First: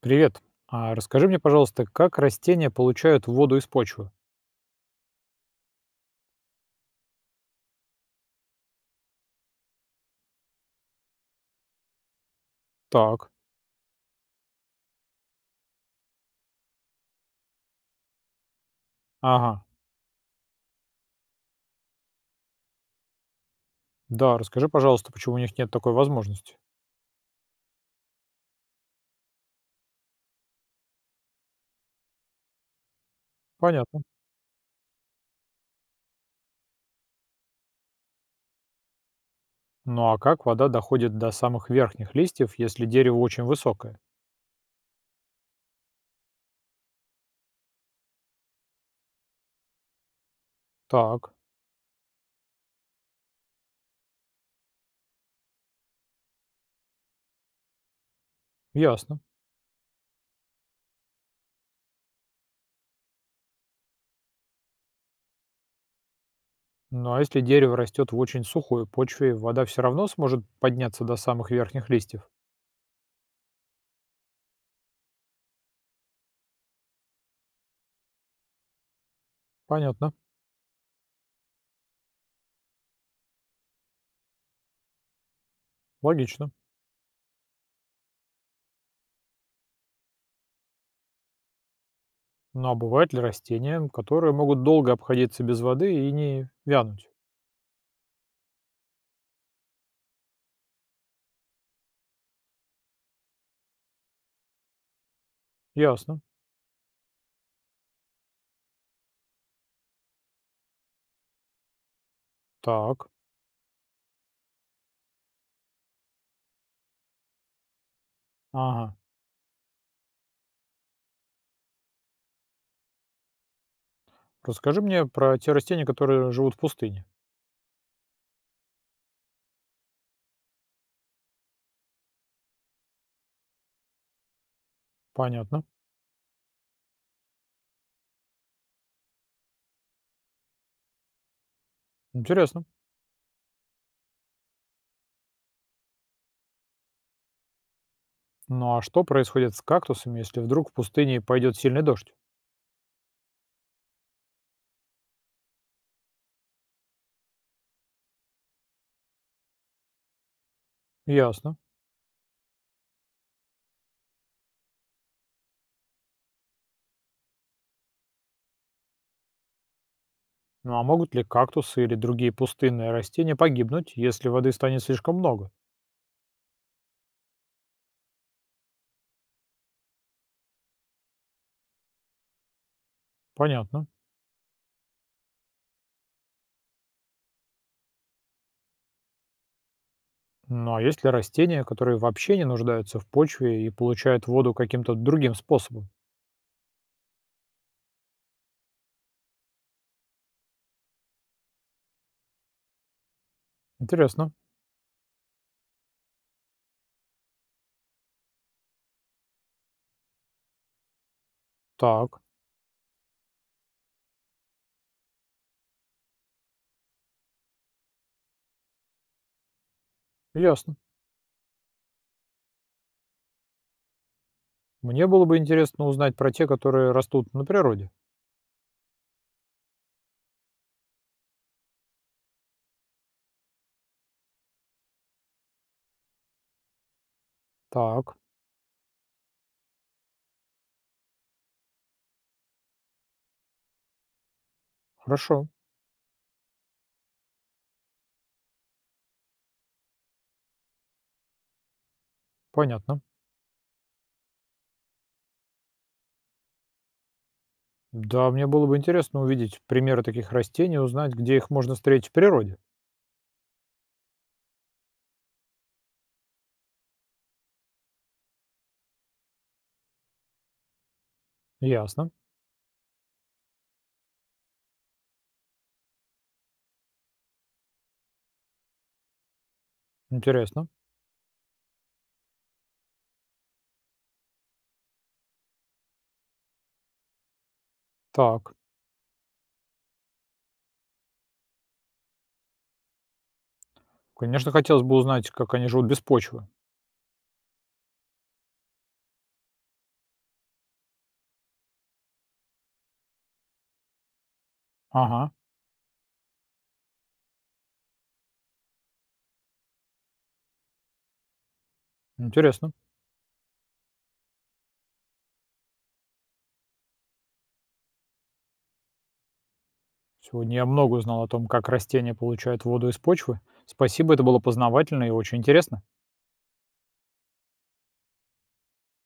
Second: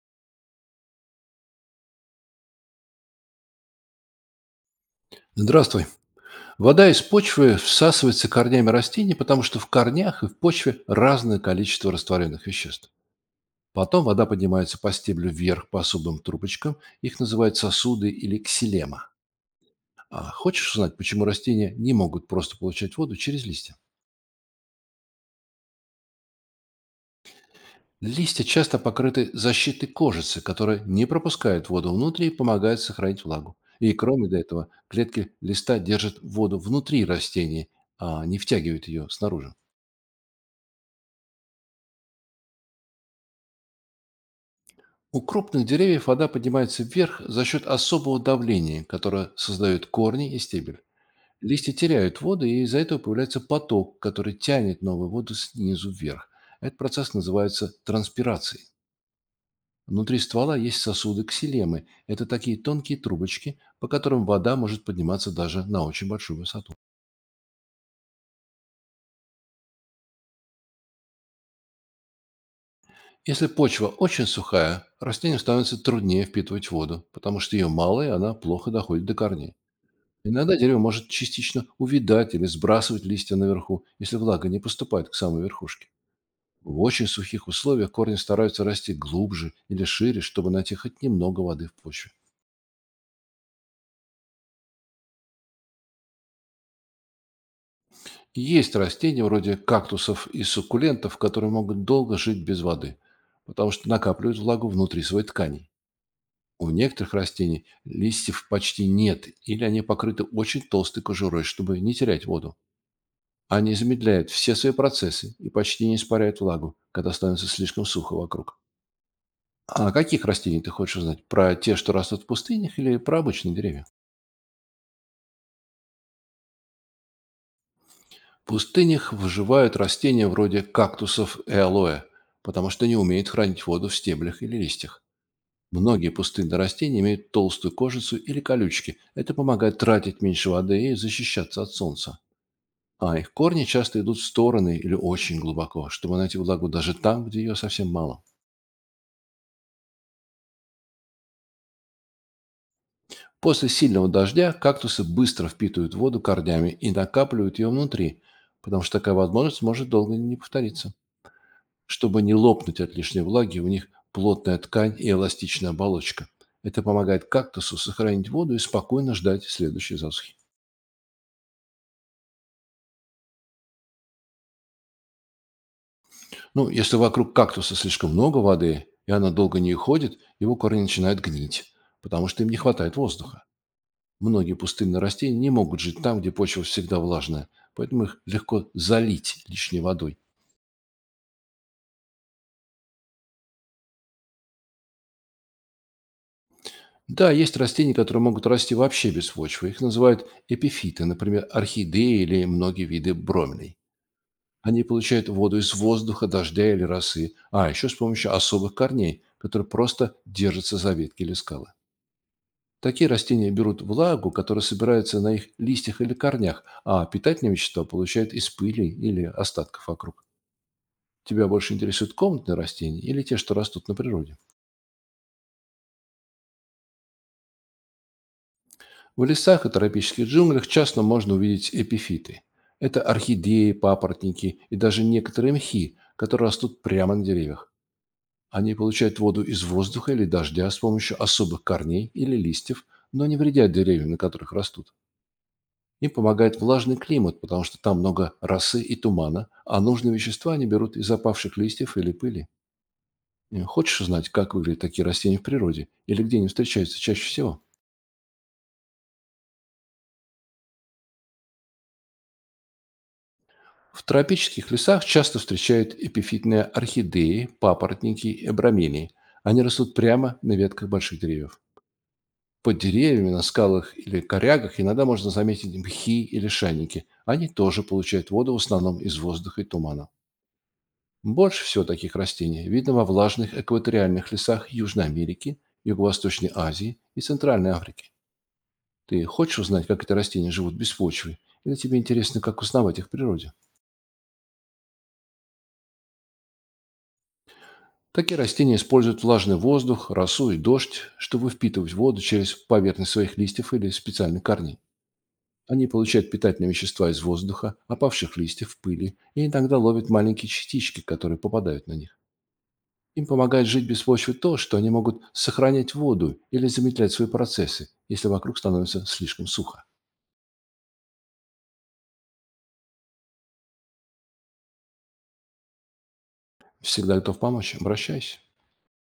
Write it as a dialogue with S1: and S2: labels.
S1: Привет. А расскажи мне, пожалуйста, как растения получают воду из почвы?
S2: Здравствуй. Вода из почвы всасывается корнями растений, потому что в корнях и в почве разное количество растворенных веществ.
S1: Так.
S2: Потом вода поднимается по стеблю вверх по особым трубочкам. Их называют сосуды или ксилема.
S1: Ага.
S2: А хочешь узнать, почему растения не могут просто получать воду через листья?
S1: Да, расскажи, пожалуйста, почему у них нет такой возможности.
S2: Листья часто покрыты защитой кожицы, которая не пропускает воду внутрь и помогает сохранить влагу. И
S1: Понятно.
S2: кроме этого, клетки листа держат воду внутри растений, а не втягивают ее снаружи.
S1: Ну а как вода доходит до самых верхних листьев, если дерево очень высокое?
S2: У крупных деревьев вода поднимается вверх за счет особого давления, которое создают корни и стебель.
S1: Так.
S2: Листья теряют воду, и из-за этого появляется поток, который тянет новую воду снизу вверх. Этот процесс называется транспирацией.
S1: Ясно.
S2: Внутри ствола есть сосуды ксилемы. Это такие тонкие трубочки, по которым вода может подниматься даже на очень большую высоту.
S1: Ну а если дерево растет в очень сухой почве, вода все равно сможет подняться до самых верхних листьев?
S2: Если почва очень сухая, растению становится труднее впитывать воду, потому что ее мало, и она плохо доходит до корней.
S1: Понятно.
S2: Иногда дерево может частично увядать или сбрасывать листья наверху, если влага не поступает к самой верхушке.
S1: Логично.
S2: В очень сухих условиях корни стараются расти глубже или шире, чтобы найти хоть немного воды в почве.
S1: Ну а бывают ли растения, которые могут долго обходиться без воды и не вянуть?
S2: Есть растения вроде кактусов и суккулентов, которые могут долго жить без воды, потому что накапливают влагу внутри своей ткани.
S1: Ясно.
S2: У некоторых растений листьев почти нет, или они покрыты очень толстой кожурой, чтобы не терять воду.
S1: Так.
S2: Они замедляют все свои процессы и почти не испаряют влагу, когда становится слишком сухо вокруг.
S1: Ага.
S2: А о каких растениях ты хочешь узнать? Про те, что растут в пустынях, или про обычные деревья?
S1: Расскажи мне про те растения, которые живут в пустыне.
S2: В пустынях выживают растения вроде кактусов и алоэ, потому что не умеют хранить воду в стеблях или листьях.
S1: Понятно.
S2: Многие пустынные растения имеют толстую кожицу или колючки. Это помогает тратить меньше воды и защищаться от солнца.
S1: Интересно.
S2: А их корни часто идут в стороны или очень глубоко, чтобы найти влагу даже там, где ее совсем мало.
S1: Ну а что происходит с кактусами, если вдруг в пустыне пойдет сильный дождь?
S2: После сильного дождя кактусы быстро впитывают воду корнями и накапливают ее внутри, потому что такая возможность может долго не повториться.
S1: Ясно.
S2: Чтобы не лопнуть от лишней влаги, у них плотная ткань и эластичная оболочка. Это помогает кактусу сохранить воду и спокойно ждать следующей засухи.
S1: Ну а могут ли кактусы или другие пустынные растения погибнуть, если воды станет слишком много?
S2: Ну, если вокруг кактуса слишком много воды, и она долго не уходит, его корни начинают гнить, потому что им не хватает воздуха.
S1: Понятно.
S2: Многие пустынные растения не могут жить там, где почва всегда влажная, поэтому их легко залить лишней водой.
S1: Ну а есть ли растения, которые вообще не нуждаются в почве и получают воду каким-то другим способом?
S2: Да, есть растения, которые могут расти вообще без почвы. Их называют эпифиты, например, орхидеи или многие виды бромелей.
S1: Интересно.
S2: Они получают воду из воздуха, дождя или росы, а еще с помощью особых корней, которые просто держатся за ветки или скалы.
S1: Так,
S2: Такие растения берут влагу, которая собирается на их листьях или корнях, а питательные вещества получают из пыли или остатков вокруг.
S1: ясно.
S2: Тебя больше интересуют комнатные растения или те, что растут на природе?
S1: Мне было бы интересно узнать про те, которые растут на природе.
S2: В лесах и тропических джунглях часто можно увидеть эпифиты. Это орхидеи, папоротники и даже некоторые мхи, которые растут прямо на деревьях.
S1: Так,
S2: Они получают воду из воздуха или дождя с помощью особых корней или листьев, но не вредят деревьям, на которых растут.
S1: хорошо,
S2: Им помогает влажный климат, потому что там много росы и тумана, а нужные вещества они берут из опавших листьев или пыли.
S1: понятно.
S2: Хочешь узнать, как выглядят такие растения в природе или где они встречаются чаще всего?
S1: Да, мне было бы интересно увидеть примеры таких растений, узнать, где их можно встретить в природе.
S2: В тропических лесах часто встречают эпифитные орхидеи, папоротники и абрамелии. Они растут прямо на ветках больших деревьев.
S1: Ясно.
S2: Под деревьями, на скалах или корягах иногда можно заметить мхи или шайники. Они тоже получают воду в основном из воздуха и тумана.
S1: Интересно.
S2: Больше всего таких растений видно во влажных экваториальных лесах Южной Америки, Юго-Восточной Азии и Центральной Африки.
S1: Так.
S2: Ты хочешь узнать, как эти растения живут без почвы? Или тебе интересно, как узнавать их в природе?
S1: Конечно, хотелось бы узнать, как они живут без почвы.
S2: Такие растения используют влажный воздух, росу и дождь, чтобы впитывать воду через поверхность своих листьев или специальных корней.
S1: Ага.
S2: Они получают питательные вещества из воздуха, опавших листьев, пыли и иногда ловят маленькие частички, которые попадают на них.
S1: Интересно.
S2: Им помогает жить без почвы то, что они могут сохранять воду или замедлять свои процессы, если вокруг становится слишком сухо.
S1: Сегодня я много узнал о том, как растения получают воду из почвы. Спасибо, это было познавательно и очень интересно.
S2: Всегда готов помочь. Обращайся.